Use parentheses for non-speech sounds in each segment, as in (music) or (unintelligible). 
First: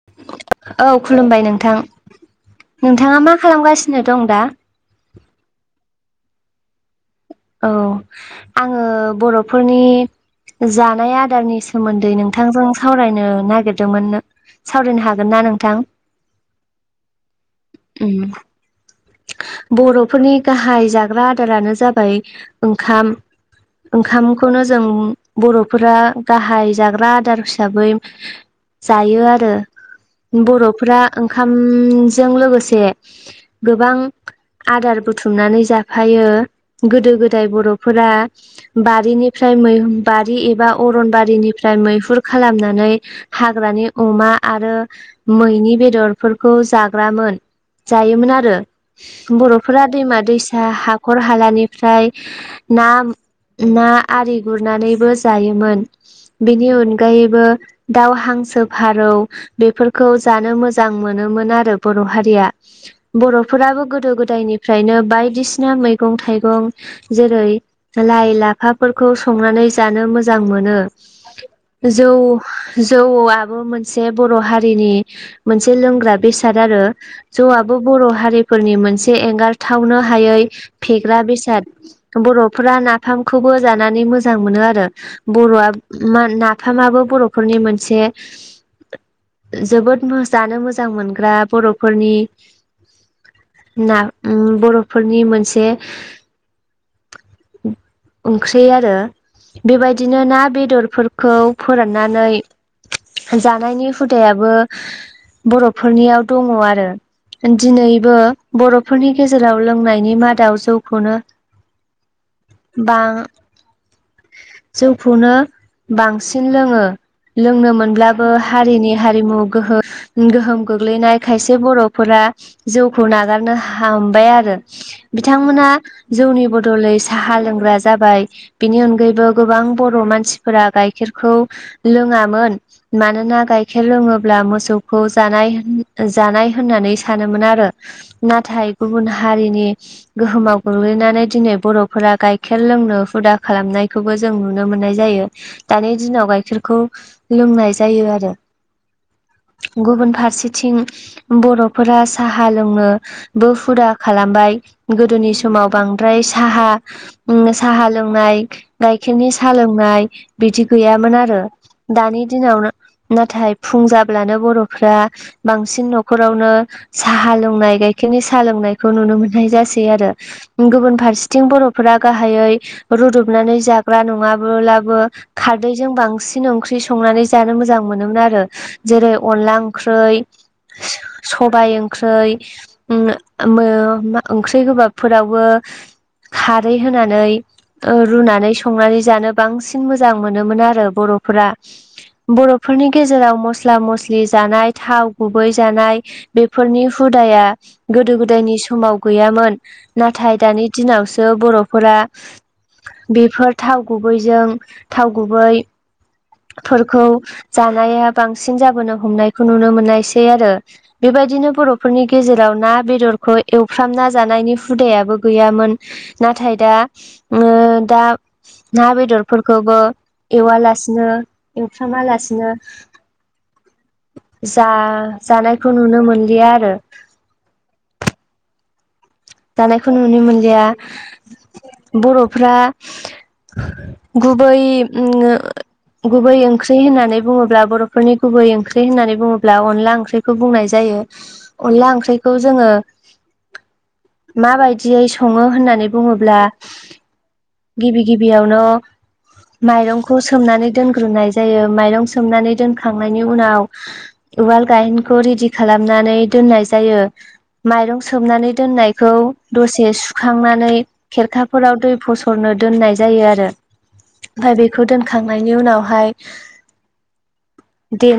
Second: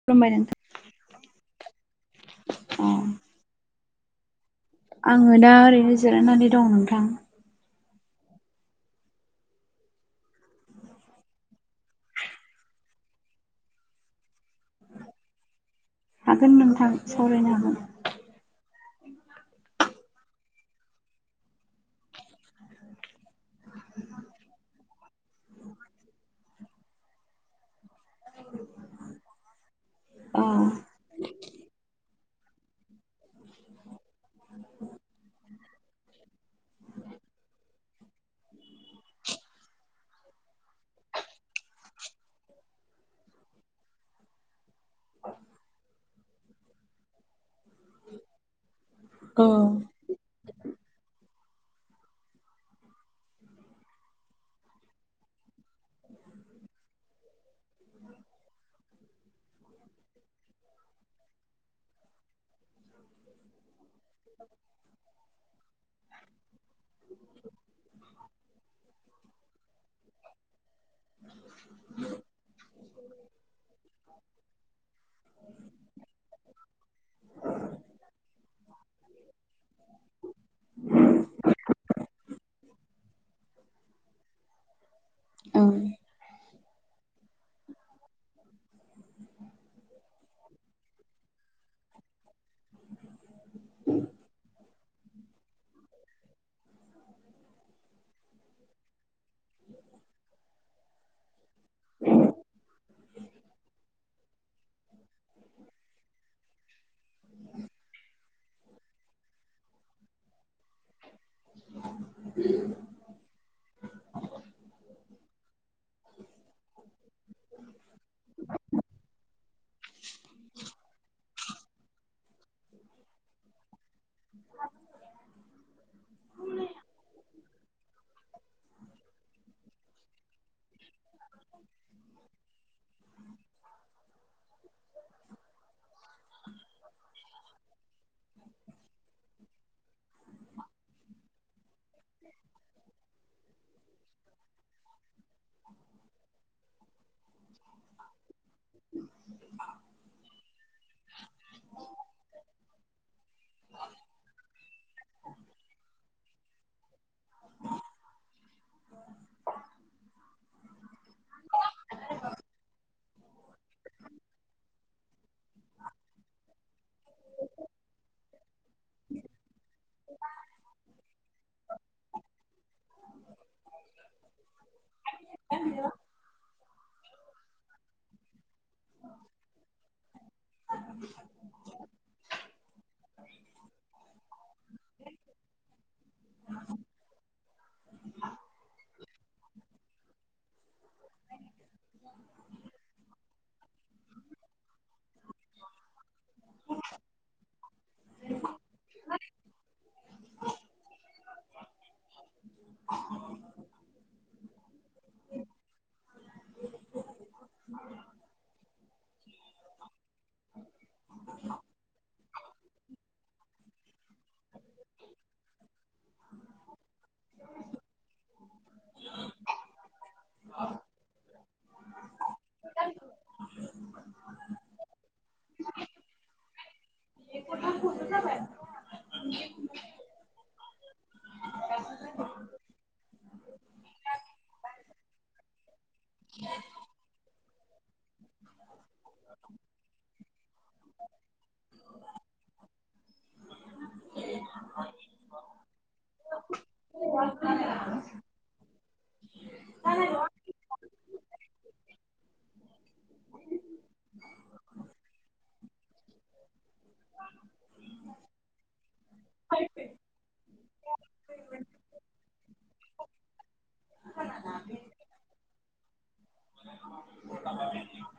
(unintelligible) औ खुलुमबाय नोंथां अ नोंथाङा मा खालामगासिनो दं दा आङो दा ओरैनो जिरायनानै दं नोंथां। औ आङो बर'फोरनि जानाय आदारनि सोमोन्दै नोंथांजों सावरायनो नागिरदोंमोन। सावरायनो हागोन ना नोंथां हागोन नोंथां सावरायनो हागोन उम बर'फोरनि गाहाय जाग्रा आदारानो जाबाय ओंखाम ओंखामखौनो जों बर'फोरा गाहाय जाग्रा आदार हिसाबै जायो आरो बर'फ्रा ओंखामजों लोगोसे गोबां आदार बुथुमनानै जाफायो गोदो गोदाय बर'फोरा बारिनिफ्राय मैह बारि एबा अरनबारिनिफ्राय मैहुर खालामनानै हाग्रानि अमा आरो मैनि बेदरफोरखौ जाग्रामोन जायोमोन आरो औ बर'फोरा दैमा दैसा हाखर हालानिफ्राय ना ना आरि गुरनानैबो जायोमोन बेनि अनगायैबो दाउ हांसो फारौ बेफोरखौ जानो मोजां मोनोमोन आरो बर' हारिया बर'फोराबो गोदो गोदायनिफ्रायनो बायदिसिना मै गं थाइगं जेरै लाइ लाफाफोरखौ संनानै जानो मोजां मोनो जौ जौआबो मोनसे बर' हारिनि मोनसे लोंग्रा बेसाद आरो जौआ बो बर' हारिफोरनि मोनसे एंगारथावनो हायै फेग्रा बेसाद बर'फोरा नाफामखौबो जानानै मोजां मोनो आरो औ बर'आ मा नाफामाबो बर'फोरनि मोनसे जोबोद जानो मोजां मोनग्रा बर'फोरनि ना बर'फोरनि मोनसे ओंख्रि आरो बेबायदिनो ना बेदरफोरखौ फोराननानै जानायनि हुदायाबो बर'फोरनियाव दङ आरो दिनैबो बर'फोरनि गेजेराव लोंनायनि मादाव जौखौनो ओ बां जौखौनो बांसिन लोङो लोंनो मोनब्लाबो हारिनि हारिमु गोहो गोहोम गोग्लैनाय खायसे बर' फोरा जौखौ नागारनो हामबाय आरो बिथांमोना जौनि बदलै साहा लोंग्रा जाबाय बिनि अनगायैबो गोबां बर' मानसि फोरा गाइखेरखौ लोङामोन मानोना गाइखेर लोङोब्ला मोसौ खौ जानाय जानाय होननानै सानोमोन आरो नाथाय गुबुन हारिनि गोहोमाव गोग्लैनानै दिनै बर'फोरा गाइखेर लोंनो हुदा खालामनायखौबो। जों नुनो मोननाय जायो दानि दिनाव गाइखेरखौ लोंनाय जायो आरो गुबुन फारसेथिं। बर'फोरा साहा लोंङो बो हुदा खालामबाय गोदोनि समाव बांद्राय साहा साहा लोंनाय गाइखेरनि साहा लोंनाय बिदि गैयामोन आरो। दानि दिनाव नाथाय फुं जाब्लानो बर'फ्रा बांसिन न' खरावनो साहा लोंनाय गाइखेरनि साहा लोंनायखौ नुनो मोननाय जासै आरो। गुबुन फारसेथिं बर'फोरा गाहायै रुदबनानै जाग्रा नङाबोला बो खारदैजों बांसिन ओंख्रि संनानै जानो मोजां मोनोमोन आरो जेरै अनला ओंख्रै सबाय ओंख्रि ओंख्रि गोबाबफोरावबो। खारै होनानै रुनानै संनानै जानो। बांसिन मोजां मोनोमोन आरो बर'फोरा बर'फोरनि गेजेराव म मस्ला मस्लि जानाय थाव गुबै जानाय बेफोरनि हुदाया। गोदो गोदायनि समाव गैयामोन नाथाय दानि दिनावसो बर'फोरा। बेफोर थाव गुबैजों थाव गुबैफोरखौ। जानाया बांसिन जाबोनो हमनायखौ नुनो मोननायसै आरो बेबायदिनो बर'फोरनि गेजेराव ना बेदरखौ एवफ्रामना जानायनि हुदायाबो गैयामोन नाथाय दा दा। ना बेदरफोरखौबो एवालासिनो एवफ्रामा लासिनो बिदिनो जा जानायखौ नुनो मोनलिया आरो। (unintelligible) जानायखौ नुनो मोनलिया बर'फ्रा गुबै गुबै ओंख्रि होननानै बुङोब्ला बर' फोरफोरनि गुबै ओंख्रि होननानै बुङोब्ला अनला ओंख्रिखौ बुंनाय जायो। अनला ओंख्रिखौ जोङो। माबायदियै सङो होननानै बुङोब्ला गिबि गिबियावनो माइरंखौ सोमनानै दोनग्रोनाय जायो माइरं सोमनानै दोनखांनायनि उनाव। उवाल गायेनखौ रेडि खालामनानै दोननाय जायो माइरं सोबनानै होननायखौ दसे सुखांनानै। खेरखाफोराव दै फसरनो दोननाय जायो आरो ओमफफ्राय बेखौ दोनखांनायनि उनाव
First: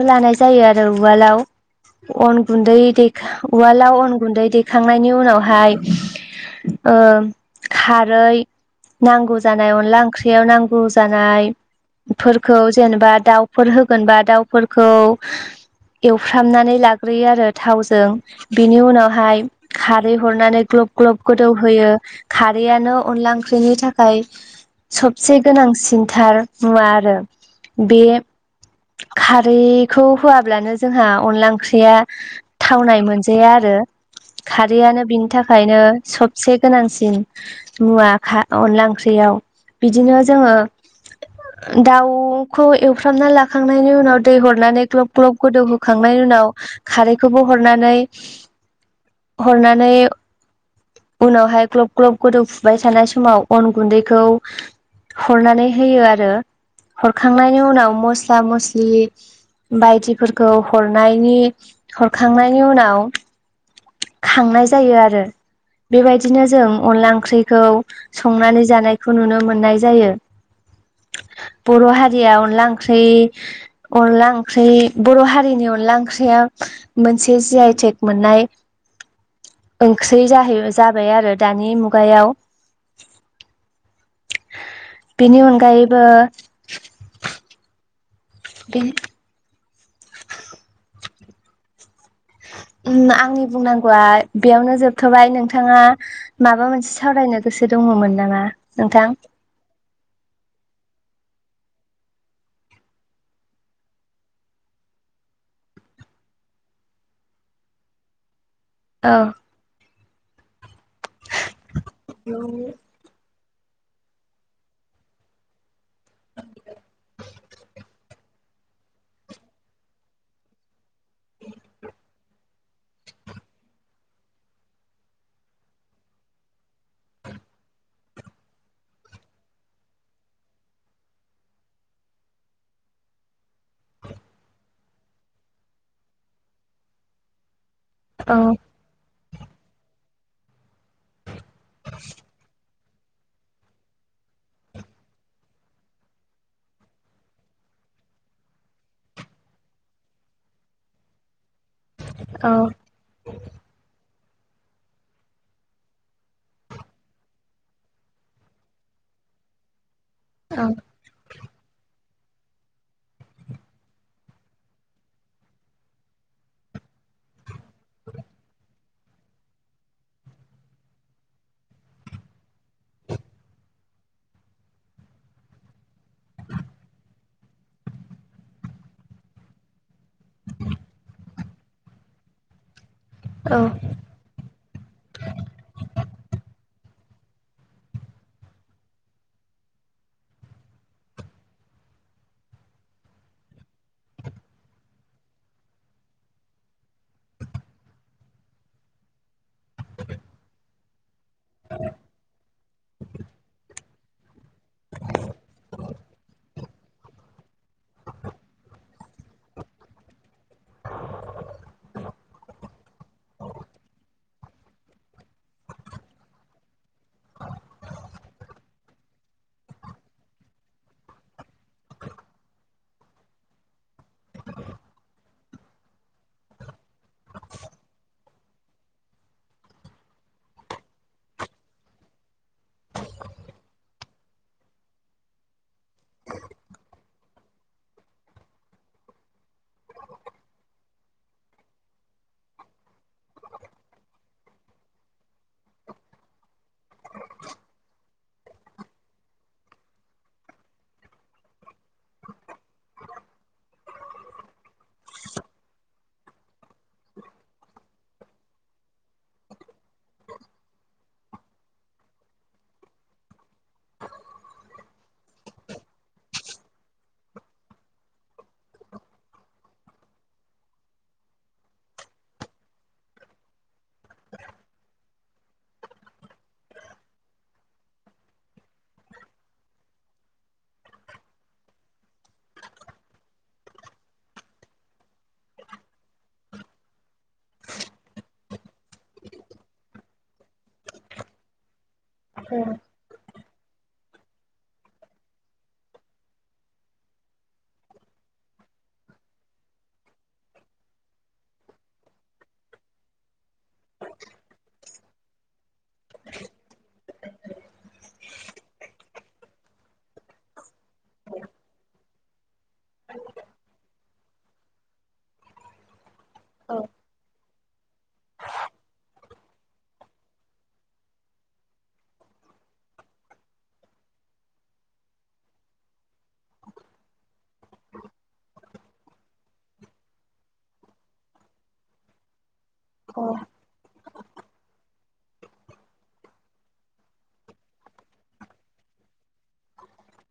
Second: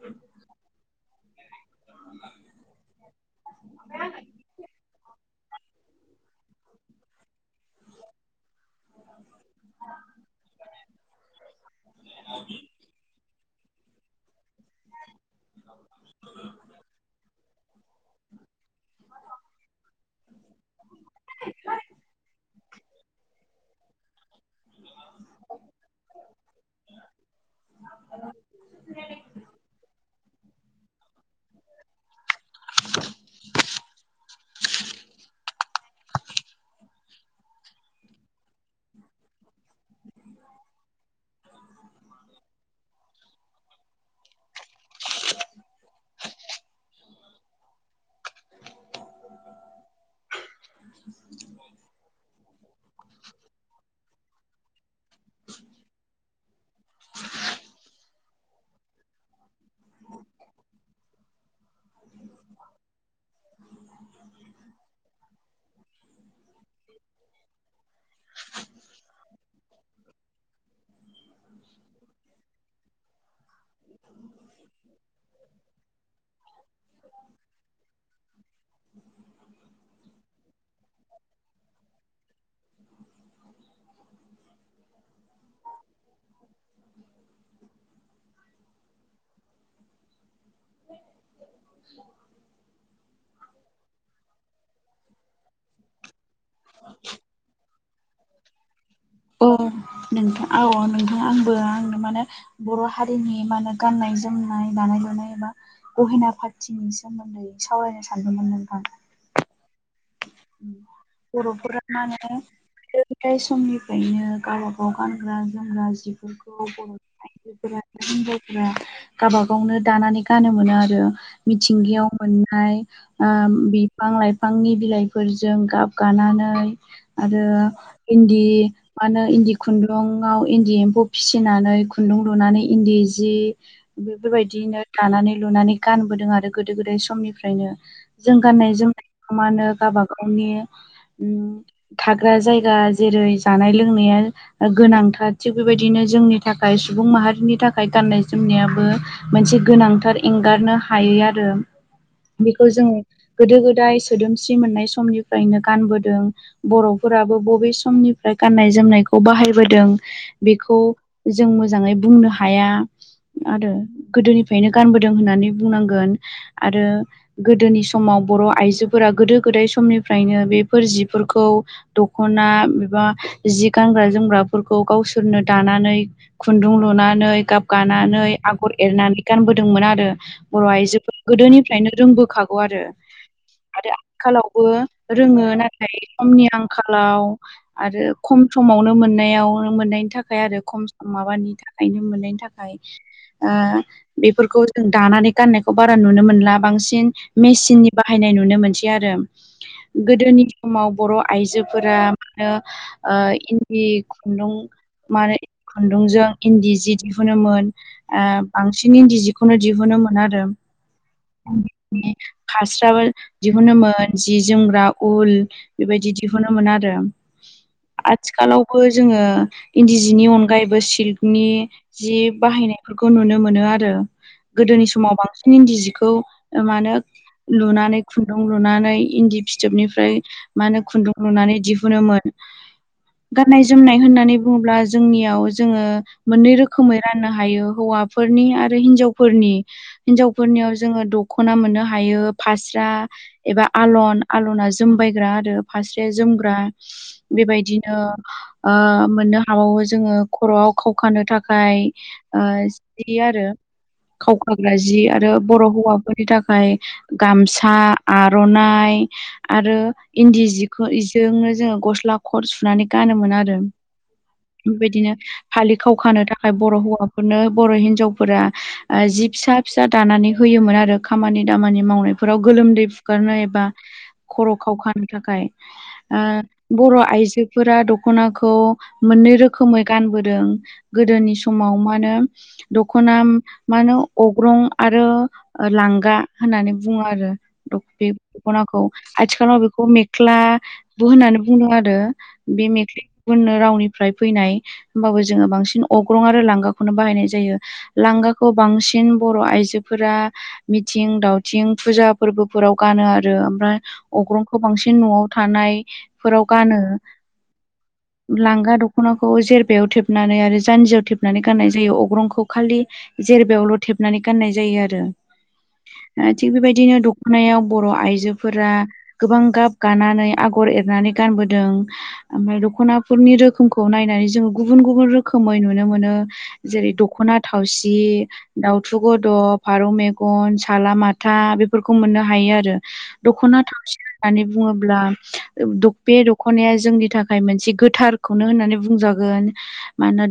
उनाव जायो आरो उवालाव गुै उालावन गुन्दै देखां खांनायनि उनावहाय खारै नांगौ जानाय अनला ओंख्रियाव नांगौ जानायफोरखौ जेनेबा दाउ फोर होगोनबा दाउफोरखौ एवफ्रामनानै लाग्रोयो आरो थाव। नि उनावहाय खारै होनानै ग्लब ग्लब गोदौहोयो। बारियानो अनला ओंख्रिनि थाखाय सबसे गोनांसिनथार मुवा आरो बे। खारैखौ होआब्लानो जोंहा अनला ओंख्रिया। थावनाय मोनजाया आरो खारैआनो बिनि थाखायनो सब एसे गोनांसिन मुवा अनला ओंख्रियाव बिदिनो जोङो (inaudible) दाउखौ एवफ्रामना लाखांनायनि उनाव दै हरनानै ग्लब ग्लब गोदौहोखांनायनि उनाव। खारैखौबो हरनानै हरनानै उनावहाय ग्लब ग्लब गोदौफुबाय थानाय समाव अन गुन्दैखौ हरनानै होयो आरो हरखांनायनि उनाव मस्ला मस्लि बायदिफोरखौ हरनायनि हरखांनायनि उनाव खांनाय जायो आरो बेबायदिनो जों अनला ओंख्रिखौ संनानै जानायखौ नुनो मोननाय जायो (unintelligible) बर' हारिया अनला ओंख्रि अनला ओंख्रि बर' हारिनि अनला ओंख्रिया मोनसे जि आइटेक मोननाय (inaudible) ओंख्रि जाहै जाबाय आरो दानि मुगायाव बेनि अनगायैबो बेन (unintelligible) आंनि बुंनांगौआ बेयावनो जोबथ'बाय नोंथाङा। माबा मोनसे सावरायनो गोसो दङमोन नामा नोंथां अ नोंथ औ नोंथ आंबो आंनो माने बर' हारिनि मा होनो गाननाय जोमनाय दानाय लुनाय एबा अहेना पार्टिनि सोमोन्दै सावरायनो सानदोंमोन नों आां औ गफुर माने फराय समनिफ्रायनो गावब गाव गानग्रा जोमग्रा जिफोरखौ बर' आज गावब गावनो दानानै गानो मोनो आरो मिथिंगायाव मोननाय बिफां लाइफांनि बिलाइफोरजों गाब गानानै आरो इन्दि मा होनो इन्दि खुन्दुंआव इन्दि एम्फौ फिसिनानै खुन्दुं लुनानै इन्दि जि बेफोरबायदिनो दानानै लुनानै गानबोदों आरो गोदो गोदाय समनिफ्रायनो औ जों गाननाय जोमनायखौ मा होनो गावब गावनि थाग्रा जायगा जेरै जानाय लोंनाया गोनांथार थिग बेबायदिनो जोंनि थाखाय सुबुं माहारिनि थाखाय गाननाय जोमनायाबो मोनसे गोनांथार एंगारनो हायो आरो औ बेखौ जोङो गोदो गोदाय सोदोमस्रि मोननाय समनिफ्रायनो गानबोदों बर'फोराबो बबे समनिफ्राय गाननाय जोमनायखौ बाहायबोदों बेखौ औ जों मोजाङै बुंनो हाया आरो गोदोनिफ्रायनो गानबोदों होननानै बुंनांगोन आरो गोदोनि समाव बर' आइजोफोरा गोदो गोदाय समनिफ्रायनो बेफोर जिफोरखौ दख'ना एबा जि गानग्रा जोमग्राफोरखौ गावसोरनो दानानै खुन्दुं लुनानै गाब गानानै आगर एरनानै गानबोदोंमोन आरो बर' आइजोफोरा गोदोनिफ्रायनो रोंबोखागौ आरो औ आंखालावबो रोङो नाथाय सममनि आंखालाव आरो खम समावनो मोननायाव मोननायनि थाखाय आरो खम सम माबानि थाखाय नो मोननायनि थाखाय बेफोरखौ जों दानानै गाननायखौ बारा नुनो मोनला बांसिन मेसिननि बाहायनाय नुनो मोनसै आरो गोदोनि समाव बर' आइजोफोरा मा होनो इन्दि खुन्दुं मानो खुन्दुंजों इन्दि जि दिहुनो बांसिन इन्दि जिखौनो दिहुनो मोन आरो खास्राबो दिहुनोमोन जि जोमग्रा उल बेबायदि दिहुनो मोनो आरो आथिखालावबो जोङो इन्दि जिनि अनगायैबो सिल्कनि जि बाहायनायफोरखौ नुनो मोनो आरो गोदोनि समाव बांसिन इन्दि जिखौ म होने लुनानै खुन्दुं लुनानै इन्दि फिथोबनिफ्राय मा होनो खुन्दुं लुनानै दिहुनोमोन गाननाय जोमनाय होननानै बुङोब्ला जोंनियाव जोङो मोननै रोखोमै राननो हायो हौवाफोरनि आरो हिनजावफोरनि हिनजावफोरनियाव जोङो दख'ना मोननो हायो फास्रा एबा आलन आलना जोमबायग्रा आरो फास्रया जोमग्रा बेबायदिनो मोननो हाबावो जोङो खर'आव खावखानो थाखाय जि आरो खावखाग्रा जि आरो बर' हौवाफोरनि थाखाय गामसा आरो (unintelligible) आरो इन्दि जिखौजोंनो जोङो गस्ला खर सुनानै गानोमोन आरो बेबायदिनो फालि खावखानो थाखाय बर' हौवाफोरनो बर' हिनजावफोरा जि फिसा फिसा दानानै होयोमोन आरो खामानि दामानि मावनायफोराव गोलोमदै गारनो एबा खर' खाव खानो थाखाय बर' आइजोफोरा दख'नाखौ मोननै रोखोमै गानबोदों गोदोनि समाव मा होनो दखना मा होनो अग्रं आरो लांगा होननानै बुङो आरो बे दखनाखौ आथिखालाव बेखौ मेख्लाबोो होननानै बुंदों आरो बे मे गुबुननो रावनिफ्राय फैनाय होमबाबो जोङो बांसिन अग्रं आरो लांगाखौनो बाहायनाय जायो लांगाखौ बांसिन बर' आइजोफोरा मिथिं दावथिं फुजा फोरबोफोराव गानो आरो ओमफ्राय अग्रंखौ बांसिन न'आव थानायफोराव गानो लांगा दख'नाखौ जेरबायायाव थेबनानै आरो जानजियाव थेबनानै गाननाय जायो अग्रंखौ खालि जेरबायावल' थेबनानै गाननाय जायो आरो थिग बेबायदिनो दखनायाव बर' आइजोफोरा गोबां गाब गानानै आगर एरनानै गानबोदों ओमफ्राय दख'नाफोरनि रोखोमखौ नायनानै जोङो गुबुन गुबुन रोखोमै नुनो मोनो जेरै दख'ना थावसि दाउथु गद' फारौ मेगन साला माथा बेफोरखौ मोननो हायो आरो औ दख'ना थावसि होननानै बुङोब्ला बे दख'नाया जोंनि थाखाय मोनसे गोथार खौनो होननानै बुंजागोन मानो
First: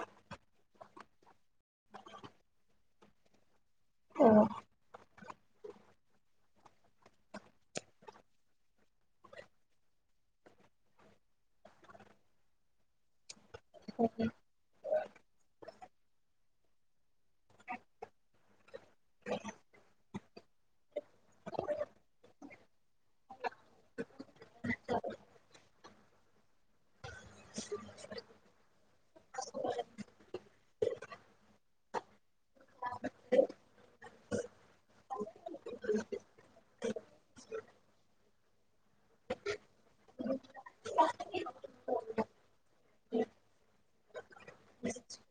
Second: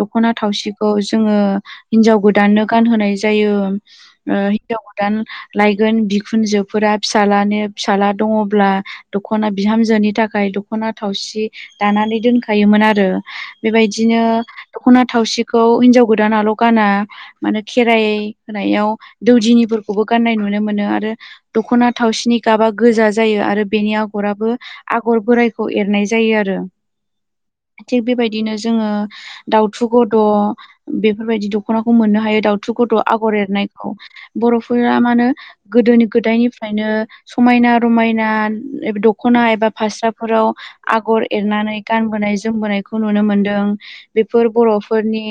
दख'ना थावसिखौ जोङो हिनजाव गोदाननो गानहोनाय जायो हिन्जाव गोदान लायगोन बिखुनजोब फोर फिसलनि फिसाला दङब्ला दख'ना बिहामजोनि थाखाय दख'ना थावसि दानानै दोनखायोमोन आरो बेबायदिनो दख'ना थावसिखौ हिन्जाव गोदानाल' गाना मान खेराइ होनायाव दौदिनिफोरखौबो गाननाय नुनो मोनो आरो दख'ना थावसिनि गाबा गोजा जायो आरो बेनि आगराबो आगर बोरायखौ एरनाय जायो आरो थिग बेबायदिनो जोङो दाउथु गद' बेफोरबायदि दख'नाखौ मोननो हायो दाउथु गद' आगर एरनायखौ बर'फोरा मा होनो गोदोनि गोदायनिफ्रायनो समायना रमायना दख'ना एबा फास्राफोराव आगर एरनानै गानबोनाय जोमबोनायखौ नुनो मोनदों बेफोर बर'फोरनि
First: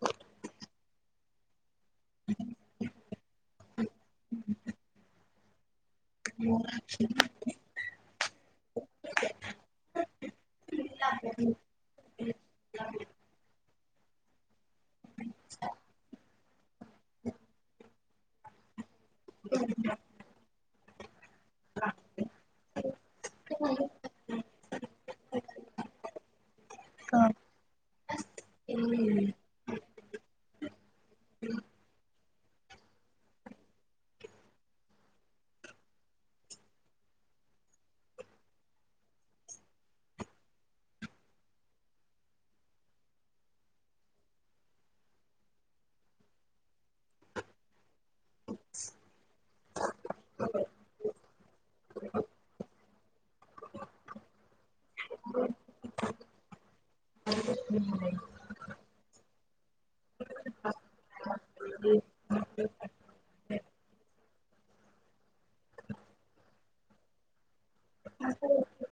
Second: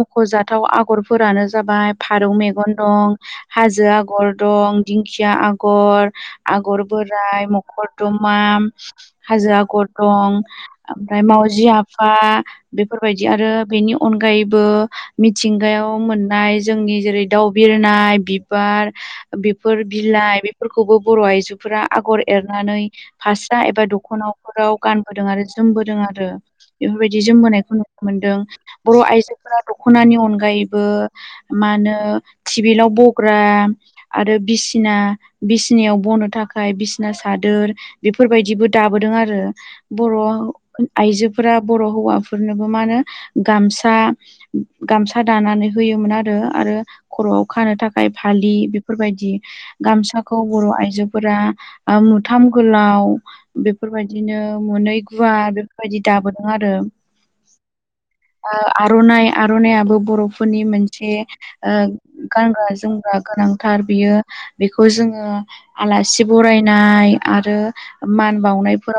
मख'जाथाव आगरफोरानो जाबाय फारौ मेगन दं हाजो आगर दं दिंखिया आगर आगर बोराइ मखर दतमा हाजो ग दं ओमफ्राय मावजि आफा बेफोरबायदि आरो बेनि अनगायैबो मिथिंगायाव मोननाय जोंनि जेरै दाउ बिरनाय बिबार बेफोर बिलाइ फोरखौबो बर' आइजोफोरा आगर एरनानै फाससा एबा दख'नाफोराव गानबोदों आरो जोमबोदों आरो बेफोरबायदि औ जोम मोनायखौ नुनो मोनदों बर' आइजोफोरा दख'नानि अनगायैबो मा होनो टिबिलाव बग्रा आरो बिसिना बिसिनायाव बनो थाखाय बिसिना सादोर बेफोरबायदिबो दाबोदों आरो बर' आइजोफोरा बर' हौवाफोरनोबो मा होनो गामसा गामसा दानानै होयोमोन आरो आरो खर'आव खानो थाखाय फालि बेफोरबायदि गामसा खौ बर' आइजोफोरा मुथाम गोलाव बेफोरबायदिनो मोनै गुवार बेफोरबायदि दाबोदों आरो (unintelligible) आर'नाइ आर'नाइयाबो बर'फोरनि मोनसे गानग्रा जोमग्रा गोनांथार बियो बेखौ जोङो आलासि बरायनाय आरो मान बावनायफोराव